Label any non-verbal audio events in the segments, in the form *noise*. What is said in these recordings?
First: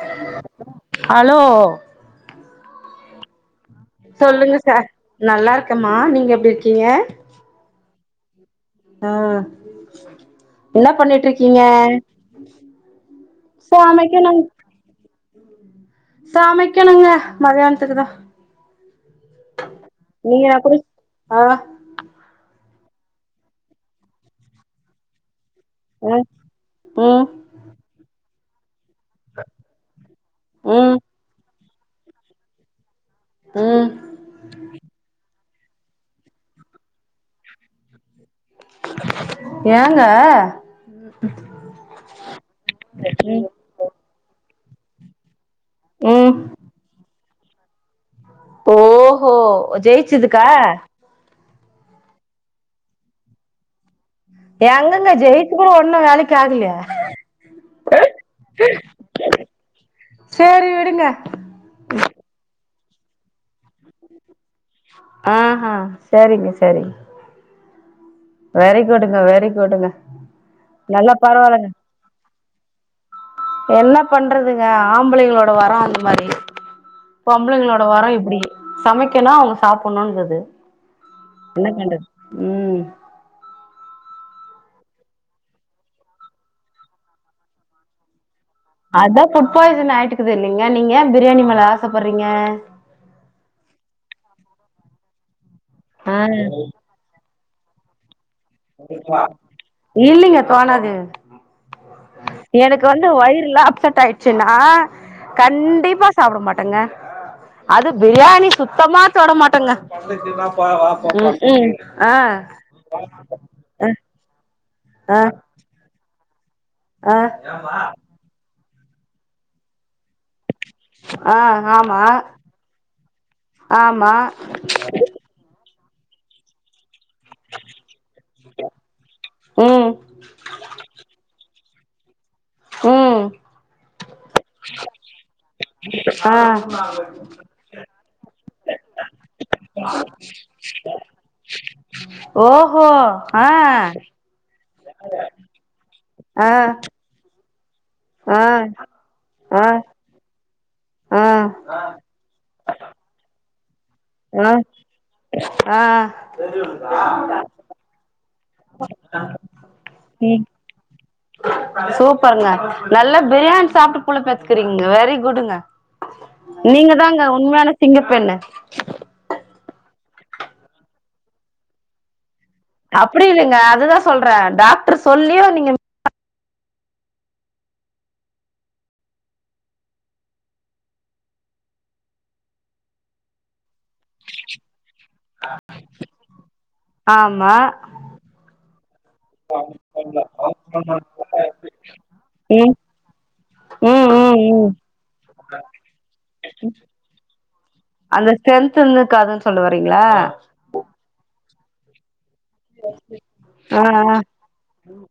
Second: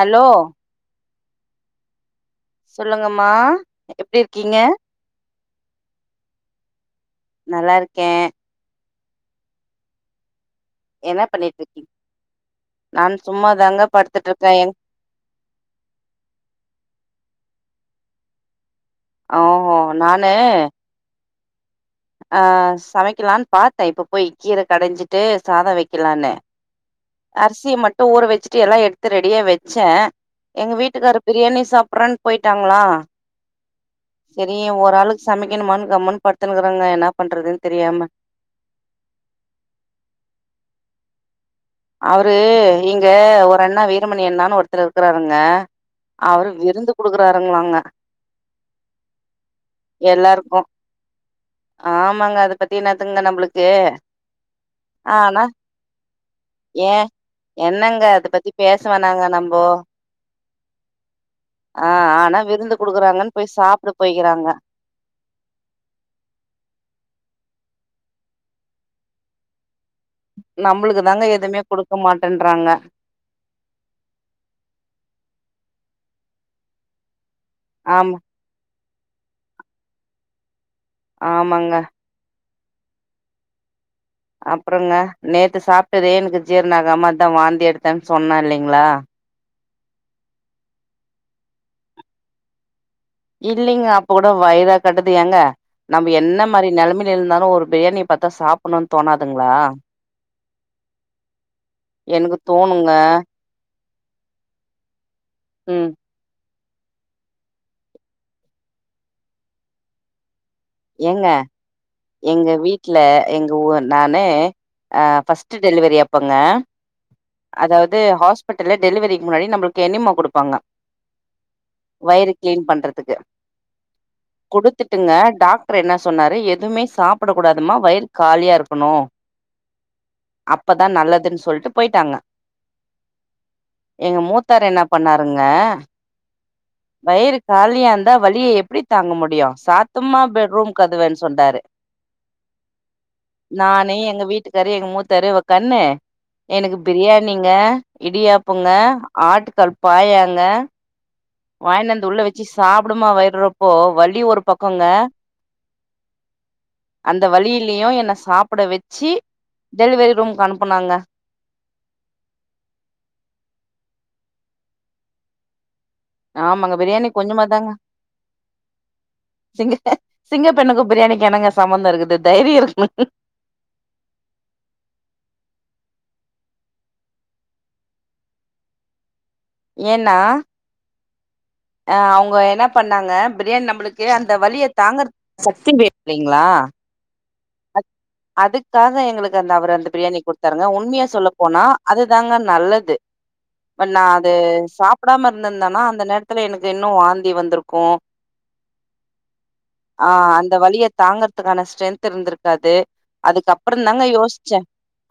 Allow hello சொல்லுங்கம்மா எப்டி சொல்லுங்க இருக்கீங்க சார் நல்லா இருக்கமா நீங்க எப்டி இருக்கீங்க நல்லா இருக்கே ஆ என்ன பண்ணிட் பண்ணிட்டு இருக்கிங்க இருக்கீங்க நான் சும்மாதாங்க படுத்துட்டு இருக்கே எங் சமைக்கணுங்க மதியானத்துக்கு தா ஓ நானு நீங்க நா கூட ஆ ஆ சமைக்கிலான் பாத்த இப்ப போய் கீர கடஞ்சிட்டு சாத ஆ வெக்கிலானு ம் அர்சிய மட்டு ஊற வச்ட்டு எல்லா எடு த்து ரெடியா வெச்ச எங்க ம் வீட்டுக்காரு பிரியாணி சாப்றன் போய்டாங்ளா ம் செரி ஒரு ஆளுக் சமைக்கணுமான் கம்னு படுத்துனுகுறங்க என்ன பண்றதுன் தெரியாம ஏங்க அவரு இங்க ம் ஒரு அண்ணா வீரமணி அண்ணானு ஒருத்தர் இருக்குறாருங்க ம் அவரு விருந்து குடுக்குறாருங்களாங்க ஓஹோ ஜெயிச்சதுக்கா எல்லாருக்கு ஆமாங்க அத பத்தி என்னாத்துங்க நம்ளுக்கு எங்கங்க ஜெயித்து கூட ஒண்ணும் வேலைக்கு ஆகலயே ங்க என்னங்க அத பத்தி பேசவேனாங்க நம்போ சேரி விடுங்க ஆ ஆனா விருந்து குடுக்கறாங்கன்னு போய் சாப்ட போய்கிறாங்க ஆ ஹா செரிங்க செரி வெரி குட்டுங்க வெரி குட்டுங்க நம்ளுக்கு நல்லா தாங்க எதுமே பரவால்லங்க குடுக்க மாட்டேன்றாங்க என்ன பண்றதுங்க ஆம்பளங்களோட வரோ அந்த மாறி பொம்பளைங்களோட வரோ ஆமா இப்டி சமைக்கணு அவங்க சாப்புட்ணுன்னு இருக்குது என்ன ஆமாங்க. பண்றது ம் அப்றங்க நேத்து சாப்ட்டதே எனக்கு ஜீரண ஆகமா அத்தா வாந்தி எடுத்தன்னு சொன்ன இல்லைங்ளா அதா ஃபுட் பாய்சன் ஆயிட்டுக்குது இல்லைங்க நீங்க ஏன் பிரியாணி மேல ஆசப்பட்றீங்க இல்லைங்க அப்ப கூட வயிறா கட்டுது ஏங்க நம்ப ஆ என்ன மாறி நெலமைல இருந்தாலு ஒரு பிரியாணி பாத்தா சாப் சாப்டாச்சா இல்லைங்க கோணாது எனக்கு வந்து வயிறுல்லா அப்செட் ஆயிடுச்சுன்னா ம். கண்டிப்பா சாப்ட மாட்டங்க அதும் பிரியாணி சுத்தமா தொட மாட்டங்க ஏங்க ம் ம் ஆ த்தோ நானு அ ஃபர்ஸ்ட் டெலிவரி அப்பங்க ஆ அதாது ஹாஸ் பிட்டல்ல டெலிவரிக்கு முன்னாடி நம்ளுக்கு எனிமா குடுப்பாங்க ஆ ஆ ஆமா வயிறு க்ளீன் பண்றதுக்கு ஆமா குடுத்துட்டுங்க டாக் ரு என்ன சொன்னாரு எதுமே சாப்படக் கூடாதுமா வயிறு காலியா இருக்கணு ம் அப்பதா நல்லதுன்னு சொல்ட்டு போய்ட்டாங்க ம் எங்க மூத்தாரு என்னா பண்ணாருங்க ஆ வயிறு காலியாந்தா வலிய எப்டி தாங்க முடியு சாத்துமா பெட்ரூம் கதவன்னு சொன்ட்டாரு ஓஹோ ஆ நானு எங்க வீட்டுக்காரு எங்க மூத்தாரு ஒக்காண்ணு ஆ எனக்கு ஆ பிரியாணிங்க ஆ இடியாப்பங்க ஆ ஆட்டுக்காலு பாயாங்க வாயின்ட் வந்து உள்ள வச்சு சாப்டுமா வயிறுறொப்போ வலி ஒரு ஹலோ பக்கங்க அ தியு என்ன சாப்ட வச்சு டெலிவரி ம் ரூம்க்கு அனுப்புனாங்க சூப்பருங்க நல்லா பிரியாணி சாப்ட்டு புள்ள பெத்க்கிறீங்க வெரி குட்டுங்க ஆமாங்க நீங்க பிரியாணி தாங்க கொஞ்சமா உண்மையான சிங்கப்பெண்ணு சிங்க சிங்க பெண்ணுக்கும் பிரியாணிக்கும் என்னங்க சம்மந்தோ இருக்குது தைரியம் இருக் அப்டி இல்லங்க அதுதா சொல்றே டாக்ரு சொல்லியு நீங்க ஏன்னா ஆ அவுங்க என்னா பண்ணாங்க பிரியாணி நம்பளுக்கு அந்த வலிய தாங்கறதுக்கு சக்தி வேணு இல்லங்ளா ஆமா அதுக் அதுக்காக எங்களுக் அது அந்த அவரு அந்த பிரியாணி குடுத்தாருங்க உண்மையா சொல்ல போனா அதுதாங்க ம் நல்லது வன் நா ம் அது ம் ம் சாப்டாம இருந்திருந்தனா அந்த நேரத்துல எனக்கு இன்னும் வாந்தி வந்திருக்கு அந்த ஸ்ட்ரென்த் இருந்திருக்காதுன்னு சொல்ல வறீங்ளா ஆ அந்த வலிய தாங்கறதுக்கான ஸ்ட்ரென்த் இருந்திருக்காது அதுக்கப்றோ தாங்க ஆ யோசிச்சே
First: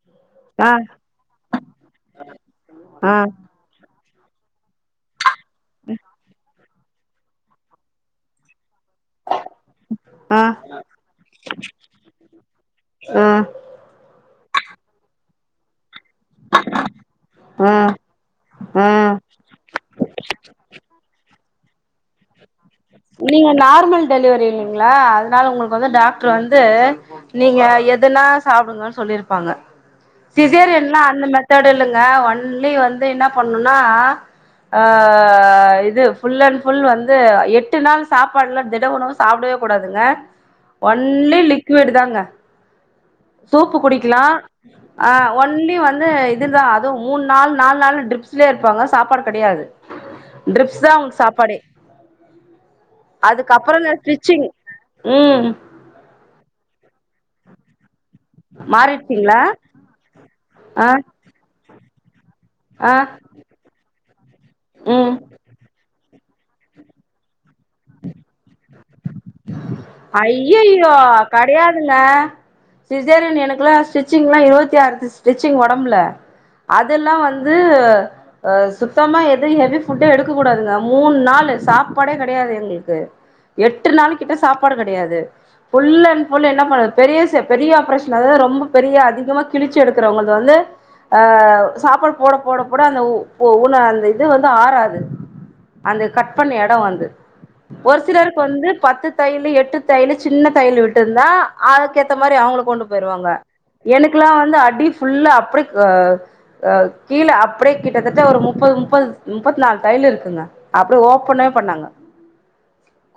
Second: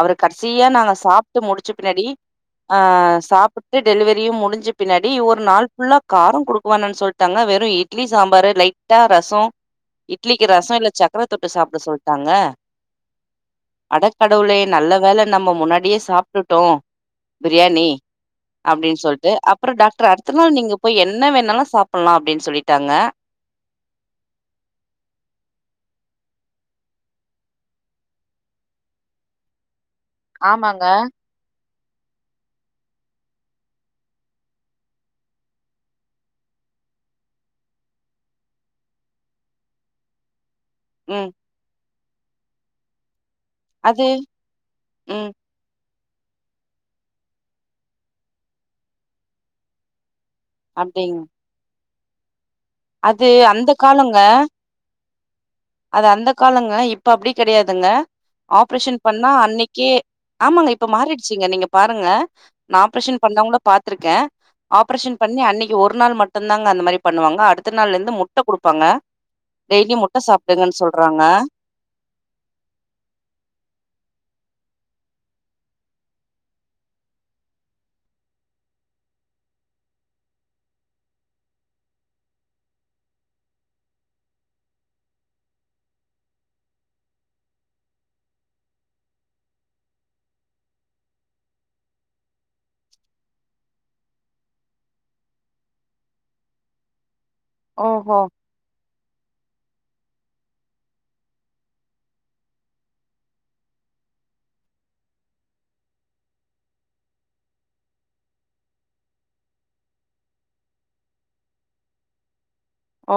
அவரு கடைசியா ஆ நாங்க சாப்ட்டு முடிச்ச பின்னாடி அ ஆ சாப் ட்டு டெலிவரியு முடிஞ்ச பின்னாடி ஒரு நாள் ஃபுல்லா காரோ குடுக் க வேணான்னு சொல்ட்டாங்க வெறு இட்லி சாம்பாரு லைட் டா ரசொ ஆ இட்லிக்கு ரசொ இல்ல சக்கர தொட்டு சாப்ட சொல் டாங்க ஆ அடக்கடவுளே நல்ல வேள நம்ம முன்னாடியே சாப்ட்டுட்டோ ஆ பிரியாணி ஆ அப்டின்னு ஆ சொல்ட்டு அப் அப்பறொ டாக்டர் அடுத்த நாள் நீங்க போயி என்ன வேணாலூ சாப்பட்லா அப்டின் சொல்லிட்டாங்க நீங்க நார்மல் டெலிவரிங்ளா அதனால உங்ளுக்கு வந்து டாக்டர் வந்து நீங்க எதுனா சாப்டுங்க சொல்லிருப்பாங்க ஆமாங்க சிசேரியேன்லா அந்தமேர் அத்தோடு இல்லங்க ஒன்லி வந்து என்ன பண்ணூனா ஆ இது ஃபுல் அண்ட் ஃபுல் வந்து எட் டுன்னா சாப்பாட்லா திட உணவு சாப்டவே கூடாதுங்க ம் ஒன்லி லிட்டு லிக்வூடு தாங்க சூப்பு அது குடிக்லா ஆ ம் ஒன் லி வந்து இதுதா அது மூண் நாள் நாலு நாள் ட்ரிப்ஸ்லே இருப்பாங்க சாப்பாடு கெடயாது ட்ரிப்ஸ் தாம் அப்டிங் சாப்பாடே அது அந்த அதுக்கப்புறோ இந்த காலங்க ஸ்டிச்சிங் ம் அது அந்த காலங்க இப்ப அப்டி கெடயாதுங்க ஆப்ரேஷன் பண்ணா மாறிடுச்சிங்களா அன்னிக்கே ஆமாங்க இப்ப ஆ மாறிட்ச்சீங்க நீங்க பாருங்க நா ஆ ஆப்ரேஷன் பண்ணவங்ள பாத்துருக்கே ம் ஆப்ரேஷன் பண்ணி அன்னிக் இங் ஒரு நாள் மட்டுத்தாங்க அந்த மாரி பண்ணுவாங்க அடுத்த நாள்ல இருந்து முட்ட குடுப்பாங்க டெய்லி முட்ட சாப்டுங்கன்னு சொல்றாங்க ல்ல சிசேரியன் எனக்குலா ஸ்டிச்சிங்லா இருவத்தி ஆறு ஸ்டிச்சி்ங் ஒடம்புல அதெல்லா வந்து அ சுத்தமா எதயூ ஹெவி ஃபுட்டே எடுக்க கூடாதுங்க மூண் நாளு சாப்பாடே கெடயாது எங்களுக்கு எட்டு நாள் கிட்ட சாப்பாடு கெடயாது ஃபுல் அண்ட் ஃபுல் என்ன பண்ணத் பெரியசு பெரிய ஆப்ரேஷன் அதாவது ரொம்ப பெரிய அதிகமா கிழிச்சு எடுக்கறவங்களுக்கு வந்து அ சாப்பாடு போட போட போட அந்த ஊன அந்த இது வந்து ஆறாது அந்த கட் பண்ண எடோ வந்து ஒரு ஓஹோ! சிலருக்கு வந்து பத்து தையலு எட்டு தையலு சின்ன தையலு விட்டு இருந்தா அதுக்கேத்த மாரி அவுங்கள கொண்டு போயிரு வாங்க எனக்கெல்லா வந்து அடி ஃபுல்ல அப்டி க அ கீழே அப்டியே கிட்டத்தட்ட ஒரு முப்பது முப்பது முப்பத்தி நால் தையலு இருக்குங்க அப்டிய ஓப்பனே பண்ணாங்க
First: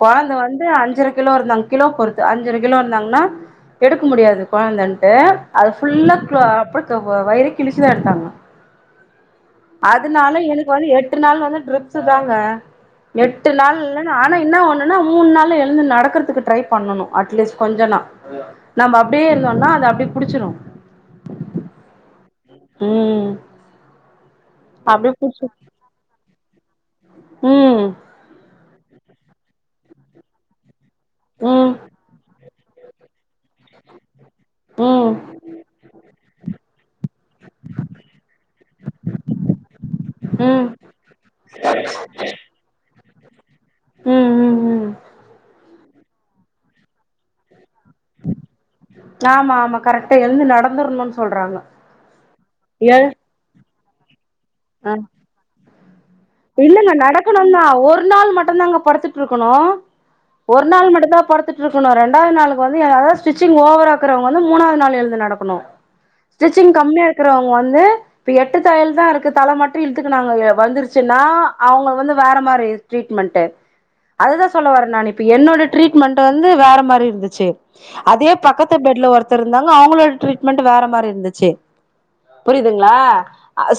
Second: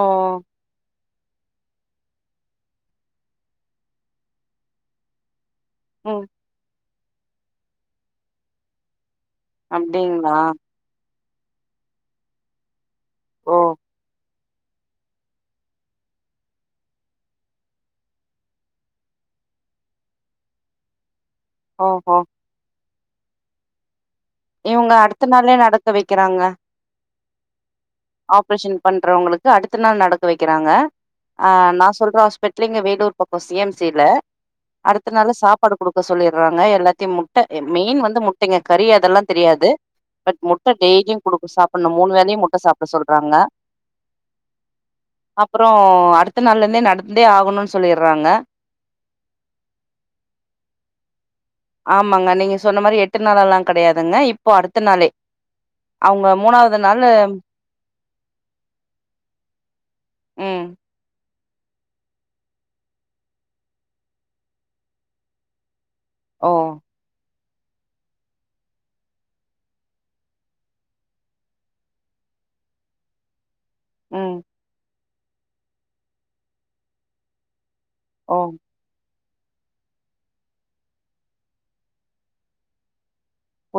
ஓ! கொழந்த வந் அப்பவே அஞ்சரை கிலோ இருந்தாங் கிலோ பொறுத்து அஞ்சரை கிலோ இருந்தாங்கன்னா எடுக்க முடியாது கொழந்தன்ட்டு அத ஃபுல்லா ம். களே அப்ப வயிறூ கிழிச்சு தா எடுத்தாங்க அப்டிங்களா? அதுனால எனக்கு வந்து எட்டு நாள் வந்து ட்ரிப்ஸ் தாங்க எட்டு ஓ! நாள் இல்லன்ன ‌ஆட் ஆன என்ன ஒண்ணுன்னா மூண் நாள்ல எழுந்து நடக்கறதுக்கு ட்ரை பண்ணனோ அட்லீஸ்ட் கொஞ்ச நா நாமே அப்டியே இருந்தோன்னா அது அப்டியே புடுச்சுடும் ஒ ஓ ம் இவுங்க அப்டியே அடுத்த புடிச்சு நாளே நடக்க வெக்கிறாங்க ம் ஆப்ரேஷன் பண்றவங்களுக்கு அடுத்த நாள் நடக்க வைக்கிறாங்க ஆ ம் நா சொல்ற ஹாஸ்பிட்டல் இங்க வேலூர் பக்கம் சி எம் சில அடுத்த ம் நாள் சாப்பாடு குடுக்க சொல்லிற்றாங்க எல்லாத்தையூ முட்ட மெயின் வந்து முட்டைங்க கறி அதெல்லா தெரியாது பட் ம் முட்ட டெய்லியூ குடுக் சாப்பட்ணோ மூண் வேலயூ முட்ட சாப்புட சொல்றாங்க ம் ம் ம் அப்புறே அடுத்த நாள்ல இருந்தே நடந்தே ஆகணும்ன்னு சொல்லிற்றாங்க ஆமாம்மா கரெக்டா எழுந்து நடந்துர்ணும்ன்னு சொல்றாங்க ஏ கெடயாதுங்க இப்போ அடுத்த நாளே அவுங்க இல்லல்ல நடக்கணும் தா ஒரு நாள் மட்டுந்தாங்க படுத்துட்ருக்கணோ ம் ஒரு நாள் மட்டுந்தா படுத் இருக்கணும் ரெண்டாவது நாளுக்கு வந்து அதாவது ஸ்டிச்சிங் ஓவரா இருக்கறவங்க வந்து மூணாவது நாள் எழுந்து நடக்கணும் ஓ ஸ்டிச்சிங் கம்மியா இருக்கிறவங்க வந்து இப்ப எட்டு தையல் தா இருக்கு தலை மட்டும் இழுதுக்கு நாங்க வந்துருச் சின்னா அவுங்க வந்து வேற மாரி ட்ரீட்மெண்ட்டு ம் அதுதா சொல்ல வரெ நானு இப் இப்ப என்னோட ட்ரீட்மெண்ட் வந்து வேற மாரி இருந்துச்சு அதே ஓ பக்கத் து பெட்ல ஒருத்தர் இருந்தாங்க அவுங்களோட ட்ரீட்மெண்ட் வேற மாரி இருந்துச்சு புரியுதுங்களா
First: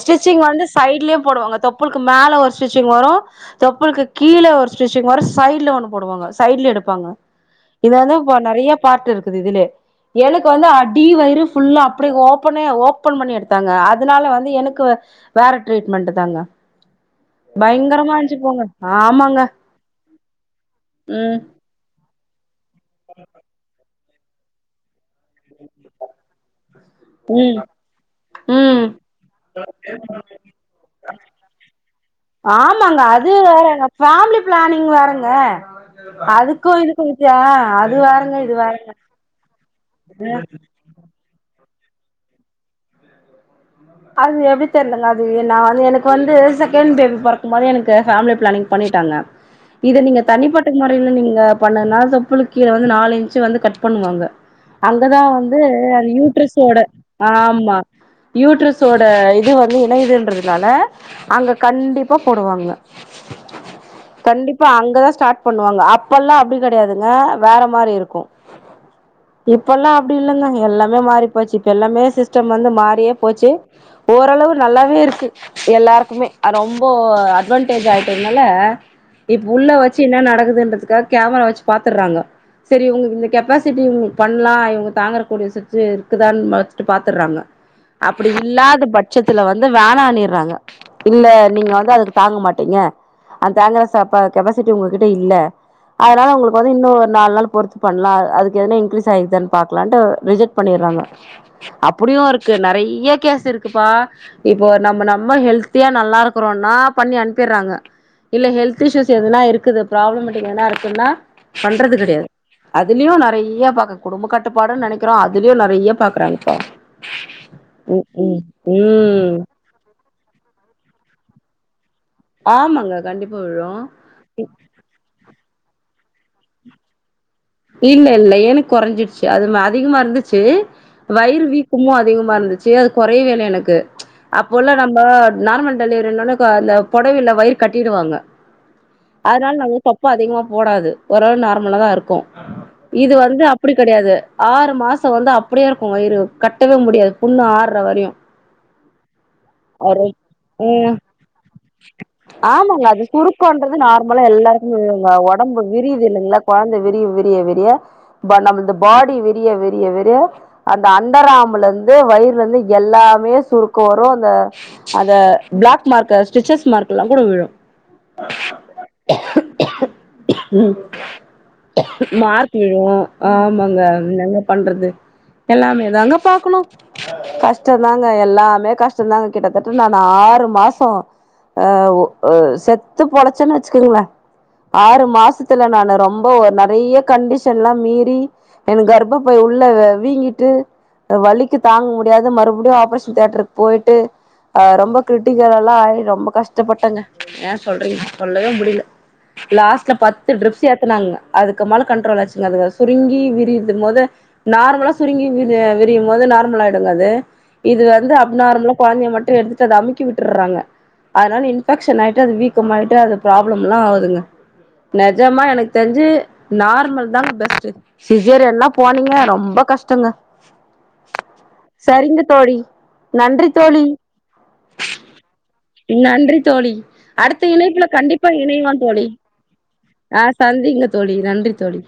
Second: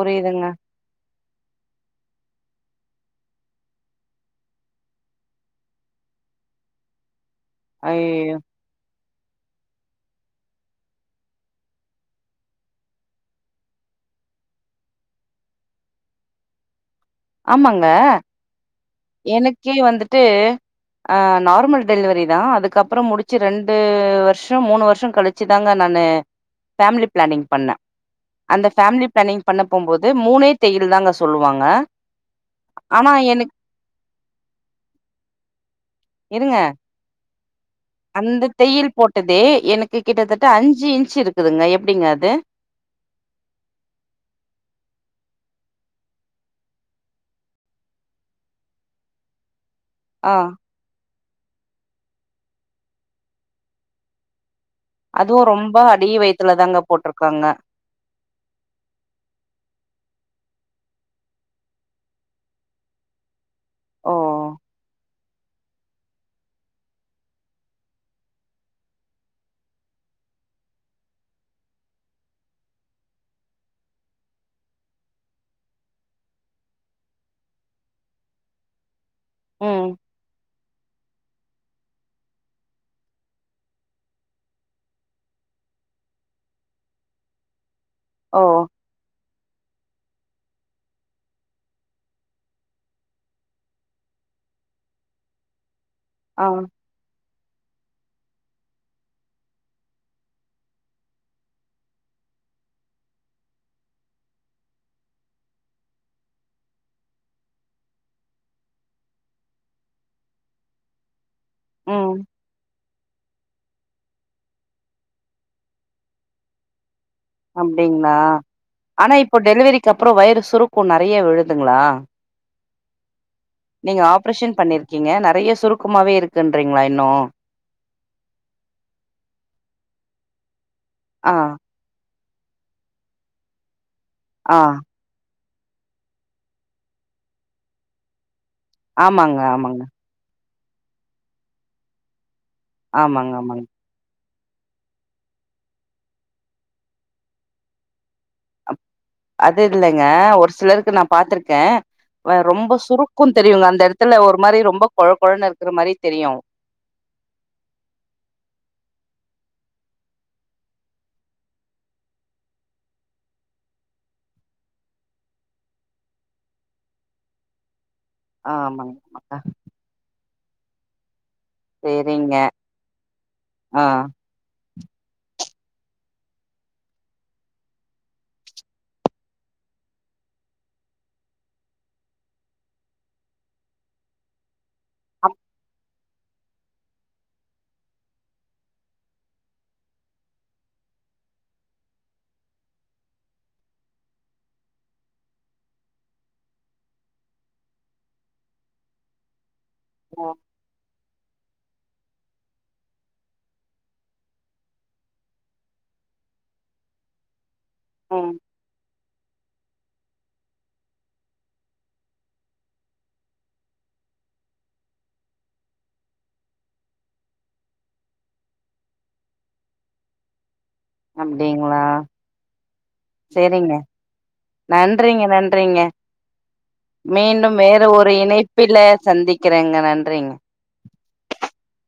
ஸ்டிச்சிங் வந்து சைடலயும் போடுவாங்க தொப்புளுக்கு மேல ஒரு ஸ்டிச்சிங் வரும் தொப்புலுக்கு கீழ ஒரு ஸ்டிச்சிங் வரும் சைட்ல ஒண்ணு போடுவாங்க சைட்ல எடுப்பாங்க இது வந்து ஐயயோ இப்ப நறைய பார்ட்டு இருக்குது இதுலே எனக்கு வந்து அடி வயிறு ஃபுல்லா அப்டி ஓப்பனே ஓபன் பண்ணி எடுத்தாங்க அதனால வந்து எனக்கு வேற ட்ரீட்மெண்ட் தாங்க ஆமாங்க பயங்கரமா இருந்துச்சு போங்க ஆமாங்க எனக்கே வந்துட்டு அ ம் நார்மல் டெலிவரி தா அதுக்கப்பறம் முடிச்சு ரெண்டு வருஷம் மூணு வருஷம் கழிச்சுதாங்க நானு ஃபேமிலி பிளாணிங் ம் பண்ணே அந்த ம் ஃபேமிலி பிளானிங் பண்ண போம்போது மூணே தையல் தாங்க சொல்லுவாங்க ஆமாங்க ஆனா அது எனக் வேறங்க ஃபேமிலி பிளானிங் வேறங்க இருங்க அதுக்கு இதுக்கு வித்தியா அது வேறங்க அந்த இது வேற தையல் போட்டதே எனக்கு கிட்டத்தட்ட அஞ்சு இன்ச் இருக் குதுங்க எப்டிங்க அது அது எப்டி தெர்லங்க அது நா வந்து எனக்கு வந்து செகண்ட் பேபி பெறக்கும்போதே எனக்கு ஃபேமிலி பிளானிங் பண்ணிட்டாங்க *inaudible* இது நீங்க ஆ தனிப்பட்ட மொறையில நீங்க பண்ணனால தொப்புல் கீழ வந்து நாலு இன்ச்சு வந்து கட் பண்ணுவாங்க அங்கதா அதுவு வந்து ரொம்ப அ அடி வயித்துல யூட்ரிஸோட தாங்க போட்ருக்காங்க ஆமா யூட்ரோஸோட இது வந்து இணைதல் றதுனால அங்க கண்டிப்பா போடுவாங்க ஓ கண்டிப்பா அங்கதா ஸ்டாட் பண்ணுவாங்க அப்பெல்லா அப்டி கிடையாதுங்க வேற மாரி இருக்கும் இப்பல்லா அப்டி இல்லங்க எல்லாமே மாறி போச்சு இப்போ எல்லாமே சிஸ்டம் வந்து மாறியே போச்சு ஓரளவு நல்லாவே இருக்கு எல்லாருக்குமே ரொம்ப அட்வான்டேஜ் ஆயிட்டதுனால இப்ப உள்ள ம் வச்சு என்ன நடக்குதுன்றதுக்காக கேமரா வச்சு பாத்துறாங்க சரி இங்களுக்கு இந்த கெப்பாசிட்டி இங்களுக்கு பண்ணலா இவங்க தாங்கறக்கூடிய சுச்சு இருக்குதான்னு ஃபஸ்ட்டு பாத்துறாங்க அப்டி ஓ இல்லாத பட் சத்துல வந்து வேன ணிறாங்க இல்ல நீங்க வந்து அதுக்கு தாங்க மாட்டீங்க அத தங்குற ச கெப்பாசிட்டி உங்ககிட்ட இல்ல அதனால ஆ உங்களுக்கு வந்து இன்னும் ஒரு நாலு நாள் பொறு பண்ணலா அதுக்கு எதுனா இன்கிறீஸ் ஆயிக்தானு பாக்கலாண்டு ரிஜக்ட் பண்ணிட்றாங்க அப்டியு இருக்கு நறைய கேஸ் இருக்குப்பா இப்போ நம்ம நம்ம ஹெல்த்தியா நல்லா இருக்கிறோனா பண்ணி அனுப்பிறாங்க இல்ல ஹெல்த் இ்ஸ்யூஷ் எதுனா இருக்குது ப்ராப்ளமேட்டிக் எதுன்னா இருக்குன்னா பண்றது ம் கிடையாது அதுலயு நிறைய பாக்க குடும்ப கட்டுப்பாடுன்னு நினைக்கிறோ அதுலயு நிறைய பாக்குறாங்க ப்போ அப்டிங்களா ஆனா இப்போ டெலிவரிக்கு அப்புற வயிறு சுருக்கு நிறைய விழுதுங்களா ஆமாங்க கண்டிப்பா விழும் இருக்கீங்க நறைய சுருக்கமாவே இருக்குன்றீங்களா இன்னு இல்ல இல்ல எனக் குறைஞ்சிடுச்சு அது அதிகமா இருந்துச்சு ஆ வயிறு வீ க்கும் அதிகமா இருந்துச்சு அது குறயவே இல்ல எனக்கு ஆ அப்போல்ல நம்ம நார்மல் டெலிவரின்ன அந்த புடவல வயிறு கட்டிடுவாங்க ஆமாங்க அதனால நம்ம ஆமாங்க ப்ப அதிகமா போடாது ஓரள நார்மலா தா இருக்கு இது ஆமாங்க வந்து ஆமாங்க அப்டி கெடையாது ஆறு மாசோ வந்து அப்டியே இருக்கு வயிறு கட்டவே முடியாது புண்ணு ஆறவரயு அது இல்லங்க ஒரு ஆ சிலருக்கு நா பாத்திருக்கே வ ரொம்ப ஆமாங்க அது சுருக்கு தெரியுங்க சுருக்கோன்றது அந்த எடத்துல நார்மலா ஒரு மாரி ரொம்ப கொழ எல்லாருக்குமேங்க கொழன்னு ஒடம்பு இருக்கிற மாரி விரிது தெரியு இல்லங்களா கொழந்த விரிய விர்ய விரிய ப நம்ம இந்த பாடி விரிய விர்ய விரிய அந்த அண்டராம்லந்து வயுர் வந்து எல்லாமே சுருக்கோ வரு அந்த அத பிளாக் மார்க்க ஸ்டிச்சஸ் மார்க் எல்லா கூட விழு ஆ ஆமாங்க மத்த ம் சேரிங்க மார்க் விழு ஆமாங்க ஆ என்ங்க பண்றது எல்லாமே தாங்க பாக்குணு கஷ்டதாங்க எல்லாமே கஷ்டதாங்க கிட்டத்தட்ட நா ஆறு மாசோ ஆ ஓ அ செத்து பொழச்சன்னு வச்சுக்கங்ள ஆறு மாசத்துல நானு ரொம்ப ஒரு நாள் நெறைய கண்டிஷன்ல்லா மீறி எனக் கர்ப்ப பை உள்ள வ வீங்கிட்டு அ வழிக்கு தாங்க முடியாது மறுபடியு ஆப்ரேஷன் தேட்டருக்கு போயிட்டு அ ரொம்ப கிரிட்டிக்கல்லலா ஆய் ரொம்ப கஷ்டப்பட்டங்க ஏ சொல்றீங்க சொல்லவே முடியல லாஸ்ட்ல அப்போ பத்து ட்ரிப்ஸ் ஏத்தனாங்க அதுக்கு மால கண்ட்ரோல் ஆச்சுங்க அது சுருங்கி விரிது மோது நார்மலா சுருங்கி வி விரியு மோது நார்மல் ஆயிடுங்க அது இது வந்து அப் ம் நார்மலா கொழந்தைய மட்டு எடுத் த்தத அமுக்கி விட்டறாங்க அதனால இன்பெக்ஷன் ஆயிட்டு அது வீக்கமாயிட்டு அது ப்ராப்ளம்லா ஆவுதுங்க நெஜமா எனக்கு தெரிஞ்சி நார்மல் தாங்க பெஸ்ட் சிசேரியன் எல்லா போனீங்க ரொம்ப கஷ்டங்க அப்டிங்களா சரிங்க தோழி நன்றி சேரிங்க தோழி நன்றிங்க நன்றிங்க நன்றி தோழி அடுத்த மீண்டும் இணைப்புல கண்டிப்பா இணைலா தோழி க்கிறேங்க ஆ நன்றிங்க சந்திங்க தோழி நன்றி தோழி